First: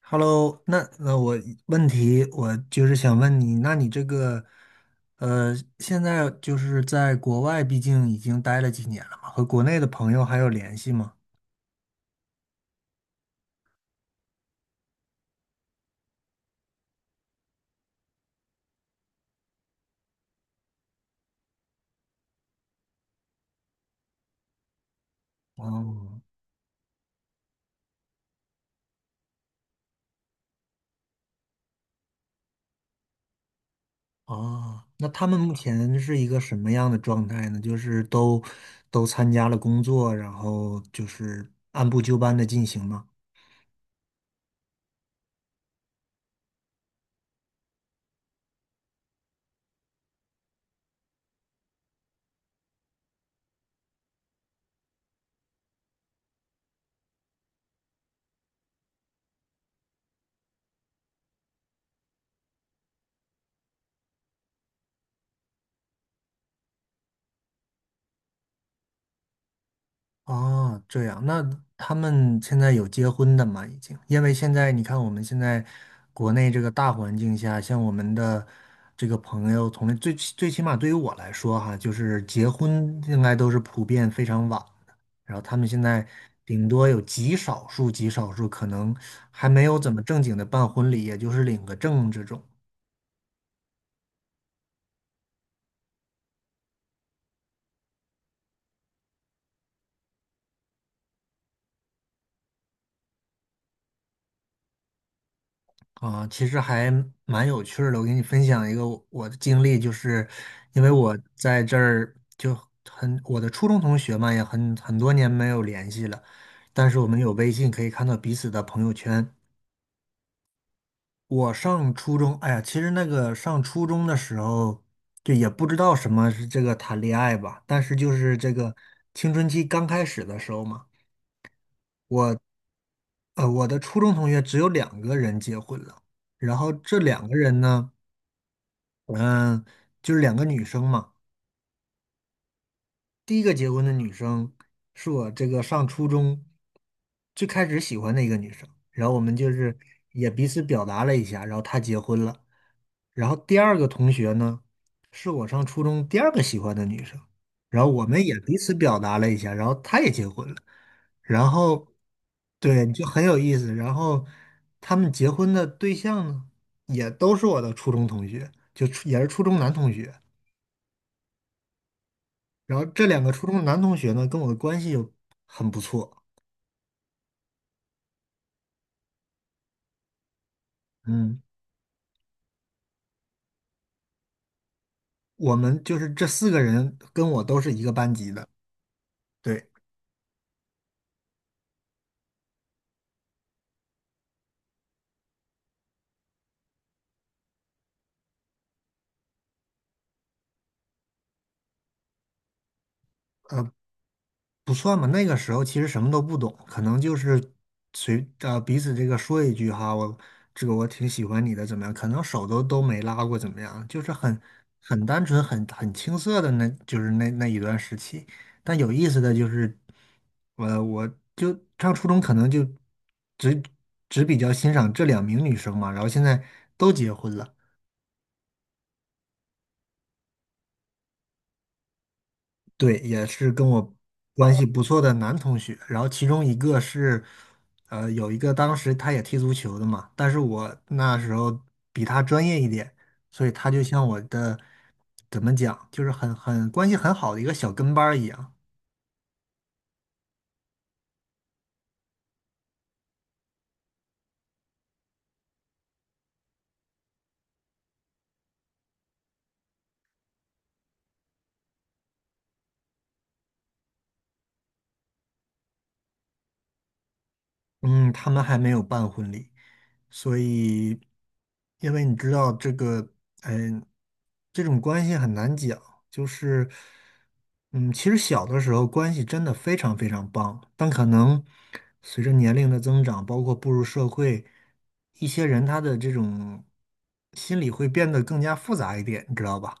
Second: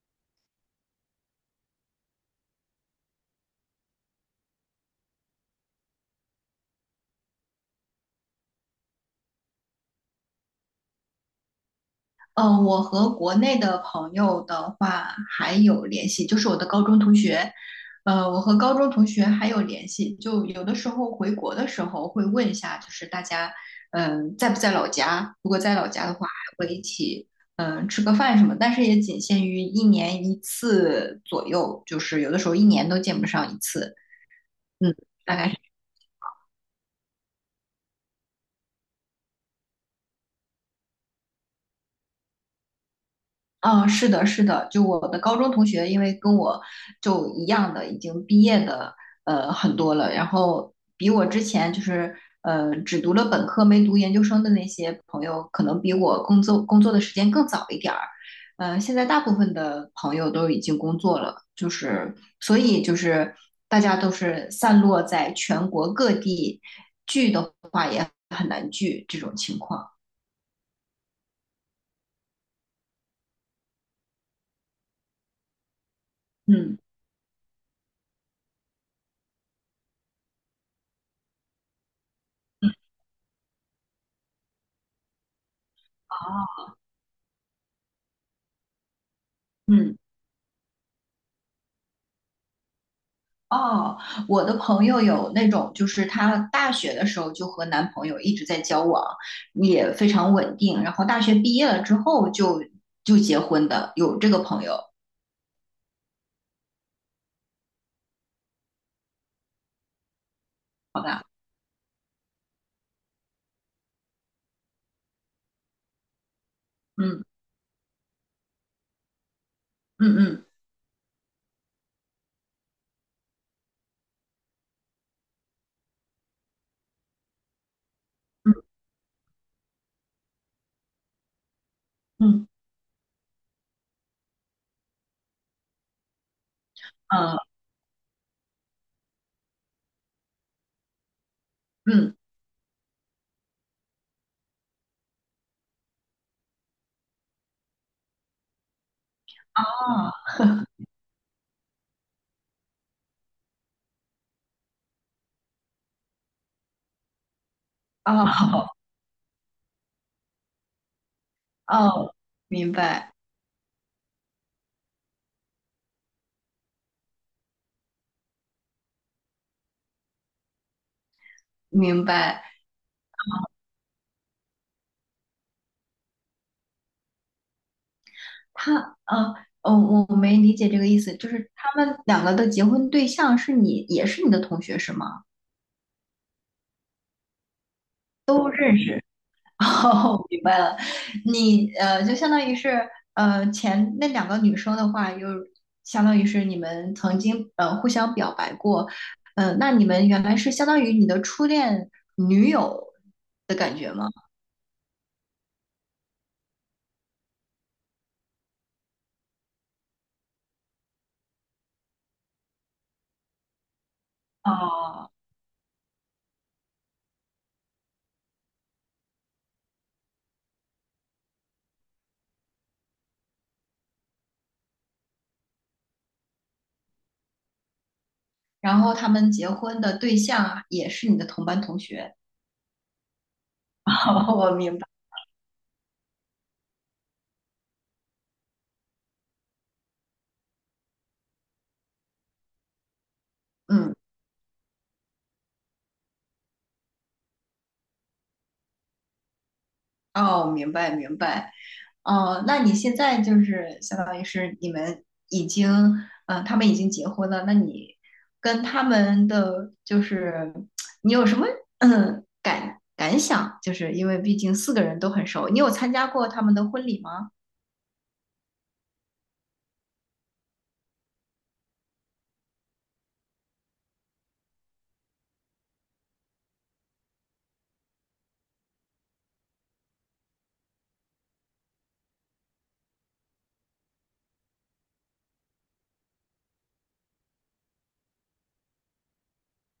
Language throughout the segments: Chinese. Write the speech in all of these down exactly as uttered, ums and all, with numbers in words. Hello，那呃，我问题我就是想问你，那你这个呃，现在就是在国外，毕竟已经待了几年了嘛，和国内的朋友还有联系吗？嗯，呃我和国内的朋友的话还有联系，就是我的高中同学，呃，我和高中同学还有联系，就有的时候回国的时候会问一下，就是大家，嗯、在不在老家？如果在老家的哦话，还会一起，嗯、吃个饭什么，但是也仅限于一年一次左右，就是有的时候一年都见不上一次，哦，嗯，那他大们概目是。前是一个什么样的状态呢？就是都都参加了工作，然后就是按部就班的进行吗？啊，是的，是的，就我的高中同学，因为跟我就一样的，已经毕业的，呃，很多了。然后比我之前就是呃，只读了本科没读研究生的那些朋友，可能比我工作工作的时间更早一点儿。呃，现在大部分的朋友都已经工作了，就是所以就是大家都是散落在全国各地，聚的话也很难聚这种情况。哦，这样，那他们现在有结婚的吗？已经，因为现在你看，我们现在国内这个嗯大环境下，像我们的这个朋友从最最起码对于我来说哈，就是结婚应该都是普遍非常晚的，然后他们现在顶多有极少数极少数可能还没有怎嗯。么正经的办婚礼，也就是领个证这种。哦，我的朋友有那种，就是她大学的时候就和男朋友一直在交往，也非常稳定，然后大学毕业了之后就就结婚的，有这个朋友，啊，其实还蛮有趣儿的。我给你分享一个我我的经历，就是因为好我吧？在这儿就很，我的初中同学嘛，也很很多年没有联系了，但是我们嗯有微信可以看到彼此的朋友圈。嗯嗯我上初中，哎呀，其实那个上初中的时候，就也不知道什么是这个谈恋爱吧，但是就是这个青春期刚开始的时候嘛，我嗯呃我的初中同学只有两个人结婚了，然后这两个嗯人呢。嗯，就是两个女生嘛。嗯，第一个结婚的女生是我这个上初中最开始喜欢的一个女生，然后我们就是也哦彼此表达了一下，然后她结婚了。然后第二个同学呢，是我上初中第二个喜欢的女生，然后我们也彼哦此表达了一下，然后她也结婚了。然后，哦，明对，就白很有意思。然后他们结婚的对象呢，也都是我的初中同学，就初也是初中男同学。明白，然后这两个初中男同学呢，跟我的关系又很不错，他啊哦，我我没理解这个意思，就嗯，是他们两个的结婚对象是你，也是你的同学是吗？我们就是这四个人跟我都是一个班级的，对。哦，明白了，你呃，就相当于是呃，前那两个女生的话，又相当于是你们曾经呃互相表白过，呃，那你们原来是相当于你的初恋女友的感觉吗？不算吧，那个时候其实什么都不懂，可能就是随呃彼此这个说一句哈，我这个我挺喜欢你的，怎么样？可能手都都没拉过，怎么样？就是很很哦，单纯、很很青涩的那，就是那那一段时期。但有意思的就是，我我就上初中可能就只只比较欣赏这两名女生嘛，然后现在都结婚了。然后他们结婚的对象啊也是你的同班同学。对，也是跟 我哦，我关系明不白，错的男同学。然后其中一个是，呃，有一个当时他也踢足球的嘛，但是我那时候比他专业一点，所以他就嗯，像我的，怎么讲，就是很很关系很好的一个小跟班儿一样。哦，明白明白。哦，那你现在就是相当于是你们已经，嗯，他们已经结婚了，那你跟他们的就是你有什么嗯感感想？就是因为毕竟四个人都很熟，你有参加过他们的婚礼吗？嗯，他们还没有办婚礼，所以，因为你知道这个，嗯，这种关系很难讲，就是，嗯，其实小的时候关系真的非常非常棒，但可能随着年龄的增长，包括步入社会，一些人他的这种心理会变得更加复杂一点，你知道吧？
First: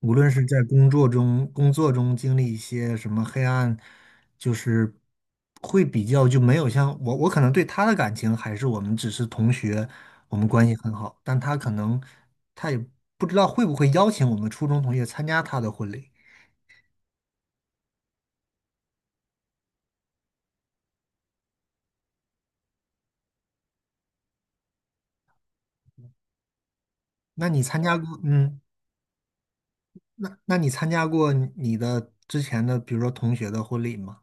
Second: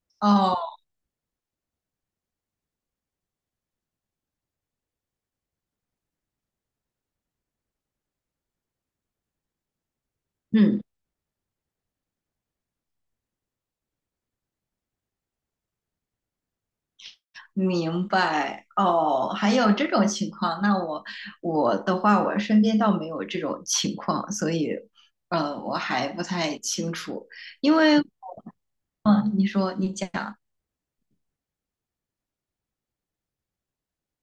无论是哦，在工作中工作中经历一些什么黑暗，就是会比较就没有像我，我可能对他的感情还是我们只是同学，我们关系嗯，很好，但他可能他也不知道会不会邀请我们初中同学参加他的婚礼。明白。哦，还有这种情况，那我我的话，我身边倒没有这种情况，所以呃，我还不太清楚，那你因参加为过，嗯，嗯，你说你讲。那那你参加过你的之前的，比如说同学的婚礼吗？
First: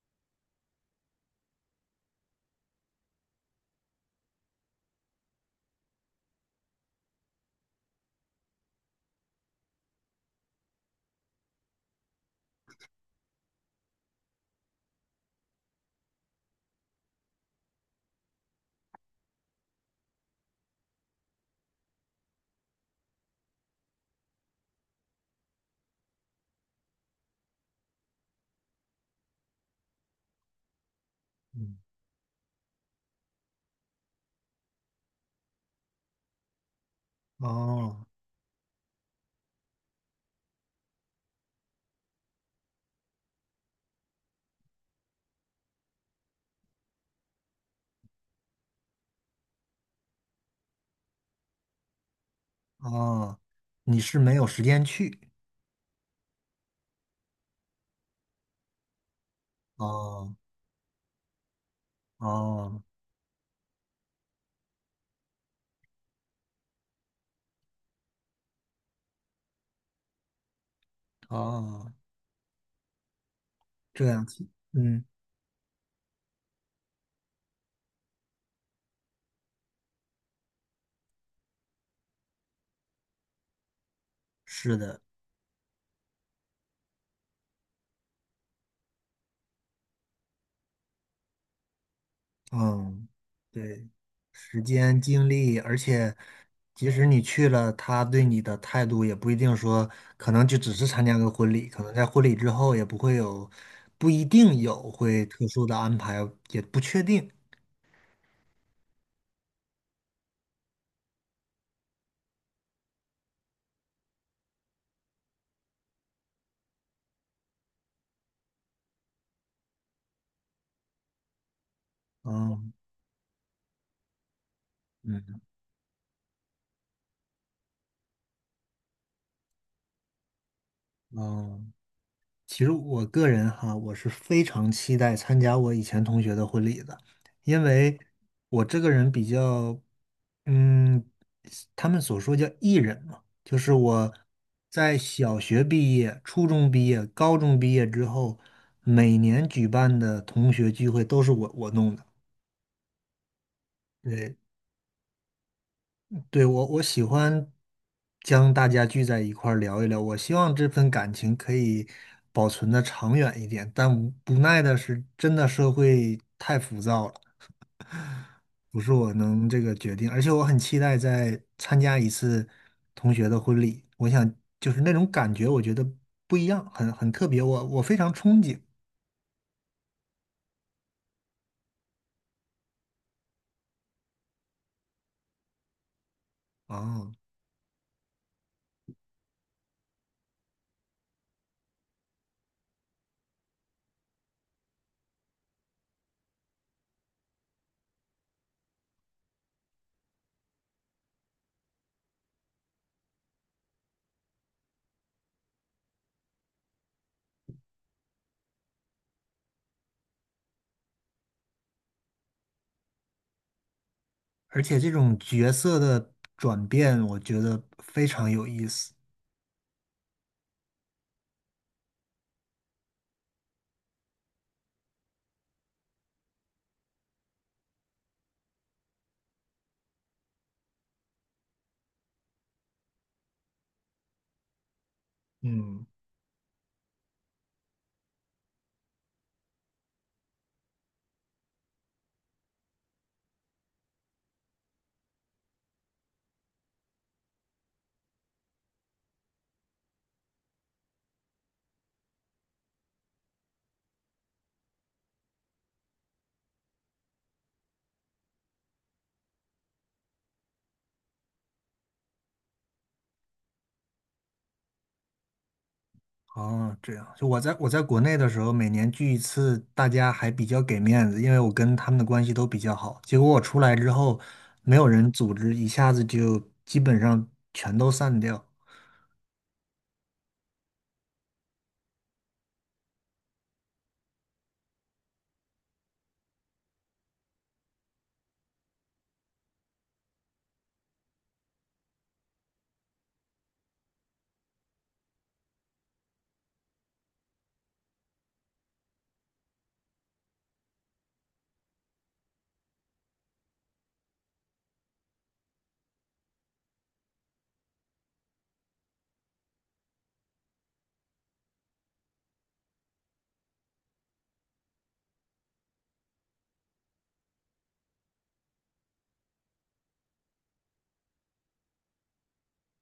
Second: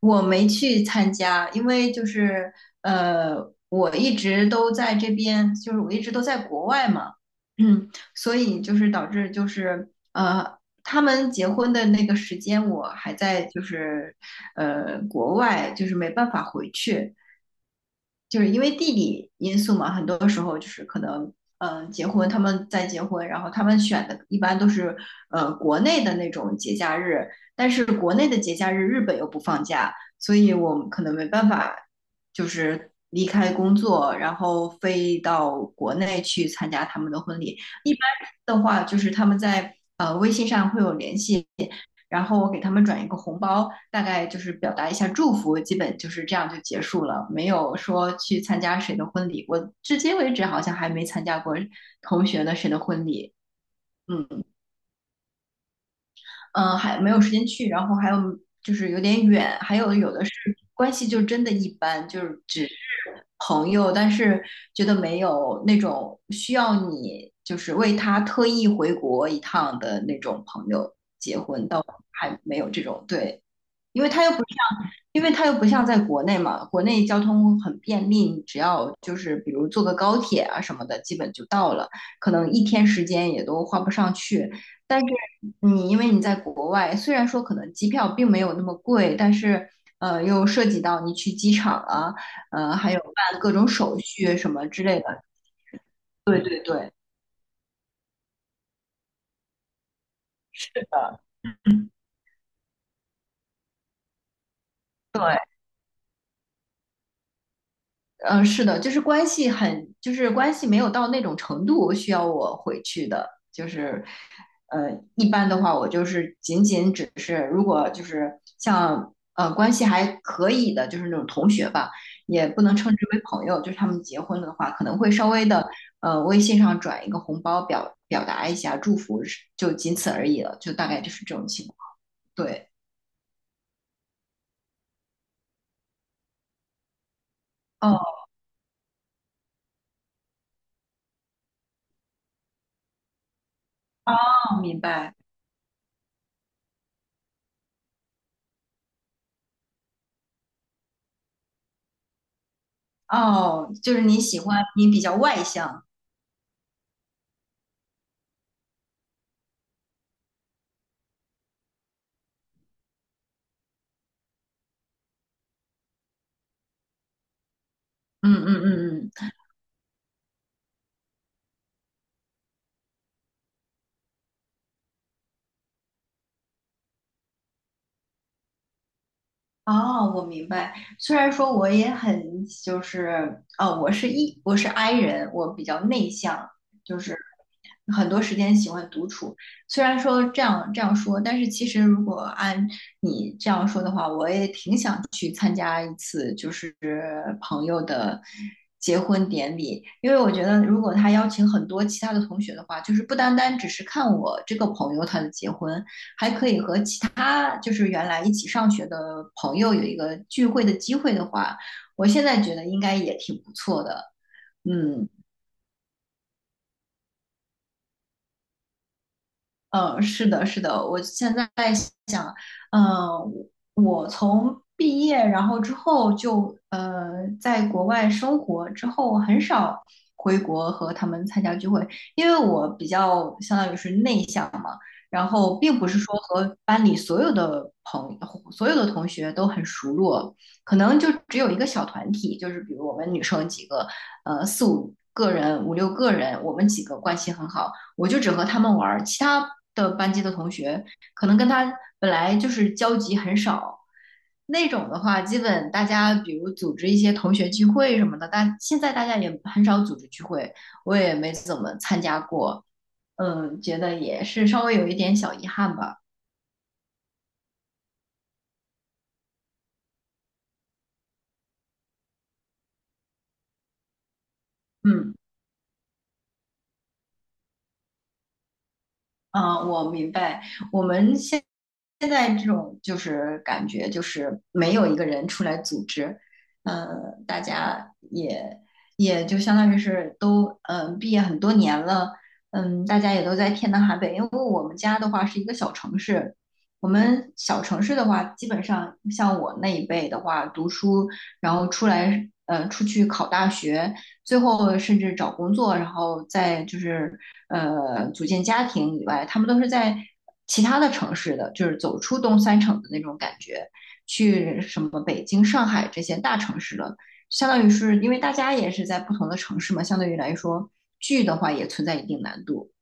我没去参加，因为就是呃，我一直都在这边，就是我一直都在国外嘛，嗯，所以就是导致就是呃，他们结婚的那个时间我还在就是呃国外，就是没办法回去。就是因为地理因素嘛，很多时候就是可能，呃，结婚他们在结婚，然后他们选的一般都是呃国内的那种节假日，但是国内的节假日日本又不放假，所以我们可能没办嗯，法就是离开工作，然后飞到国内去参加他们的婚礼。一哦般的话，就是他们在呃微信上会有联系，然后我给他们转一个红包，大概就是表达一下祝福，基本就是这样就结束了，没有说去参加谁的婚礼。我至今为止好像还没参加过同学的谁的婚礼，哦，你是没嗯有时间去，嗯、呃还没有时间去，然后还有就是有点远，还有有的是哦关系就真的一般，就是只是哦朋友，但是觉得没有那种需要你就是为他特意回国一趟的那种朋友，哦，还没有这种对。因这为样他又不子。嗯。因为它又不像在国内嘛，国内交通很便利，你只要就是比如坐个高铁啊什么的，基本就到了，可能一天时间也都花不上去。是但的，是你因为你在国外，虽然说可能机票并没有那么贵，但是呃又涉及到你去机场啊，呃还有嗯，办各种对，手续什时么之类间、的。精力，而且对对即对，使你去了，他对你的态度也不一定说，可能就是只是参加的，个婚礼，可能在婚礼之后也不会有，不一定有会对。特殊的安排，也不确定。嗯，是的，就是关系很，就是关系没有到那种程度需要我回去的，就是，呃，一般的话，我就是仅仅只是，如果就是像呃关系还可以的，就是那种同学吧，也不嗯能称之为朋友，就是他们结婚了的话，可能会稍嗯微的呃微信上转一个红包表表达一下祝福，是就仅此而已了，就大概就是这种情嗯。况。其对，实我个人哈，我是非常期待参加我以前同学的婚礼的，因为哦我这个人比较，嗯，他们所说叫艺人嘛，就是我哦，明在白，小学毕业、初中毕业、高中毕业之后，每年举办的同学聚会都是我我弄的，哦，就是你对，喜欢你比较外向，对，我我喜欢将大家聚在一块儿聊一聊。我希望这份感情可以保存的长远一点，但无无奈的是，真的社会太浮躁了，嗯嗯不是嗯我嗯。能这个决定。而且我很期待再参加一次同学的婚礼，我想就是那种感觉，我觉得不一样，很很特别，我我非常憧憬哦，我明白。虽然说我也很就是，哦，我是一我是 I 人，我比较内向，就啊。是很多时间喜欢独处。虽然说这样这样说，但是其实如果按你这样说的话，我也挺想去参加一次就是朋友的结婚典礼，因为我觉得如果他邀请很多其他的同学的话，就是不单单只是看我这个朋友他的结婚，还可以和其。他就是原来一起上学的朋友有一个聚会的机会的话，我现在觉得应该也挺不错的。而且这嗯，种角色的转变，我觉得非常有意思。呃，是的，是的，我现在想，嗯呃，我从毕业然后之后就呃在国外生活之后，很少回国和他们参加聚会，因为我比较相当于是内向嘛，然后并嗯。不是说和班里所有的朋所有的同学都很熟络，可能就只有一个小团体，就是比如我们女生几个，呃，四五个人、五六个人，我们几个关系很好。我就只和他们玩其他的班级的同学可能跟他本来就是交集很少。那种的话，基本大家比如组织一些同学聚会什么的，但现在大家也很少组织聚会，我也没怎么参加过，嗯，觉得也是稍微有一点小遗憾吧，哦，这样，就我在我在国内的时候，每年聚一次，大家还比较给面子，因为我跟他们的关系都比较好。结果我出来之后，没有人嗯。组织，一下子就基本上全都散掉，啊，我明白。我们现现在这种就是感觉，就是没有一个人出来组织，嗯，大家也也就相当于是都嗯、呃毕业很多年了，嗯，大家也都在天南海北。因为我们家的话是一个小城市，我们小城市的话，基本上像我那一辈的话，读书然后出来呃出去考大学，最后甚至找工作，然后再就是。呃组建家庭以外，他们都是在其他的城市的，就是走出东三省的那种感觉，去什么北京、上海这些大城市了。相当于是因为大家也是在不同的城市嘛，相对于来说聚的话也存在一定难度。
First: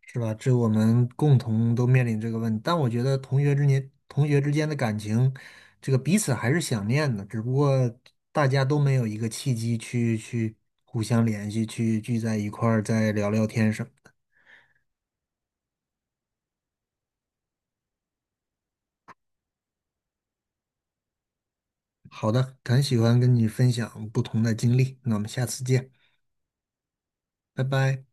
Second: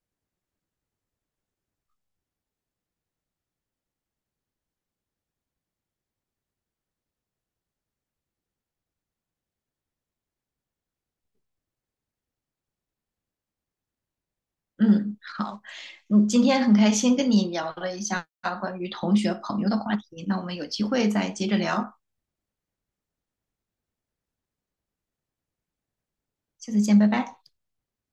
是吧？这我们共同都面临这个问题。但我觉得同学之间同学之间的感情，这个彼此还是想念的，只不过大家都没有一个契机去去互相联系，去聚在一块儿再聊聊天什么。嗯，好，嗯，今天很开心跟你聊了一下关于同学朋友的话题，那我们有机会再接着聊，好的，很喜欢跟你分享不同的经历，那我们下次见，下次见，拜拜。拜拜。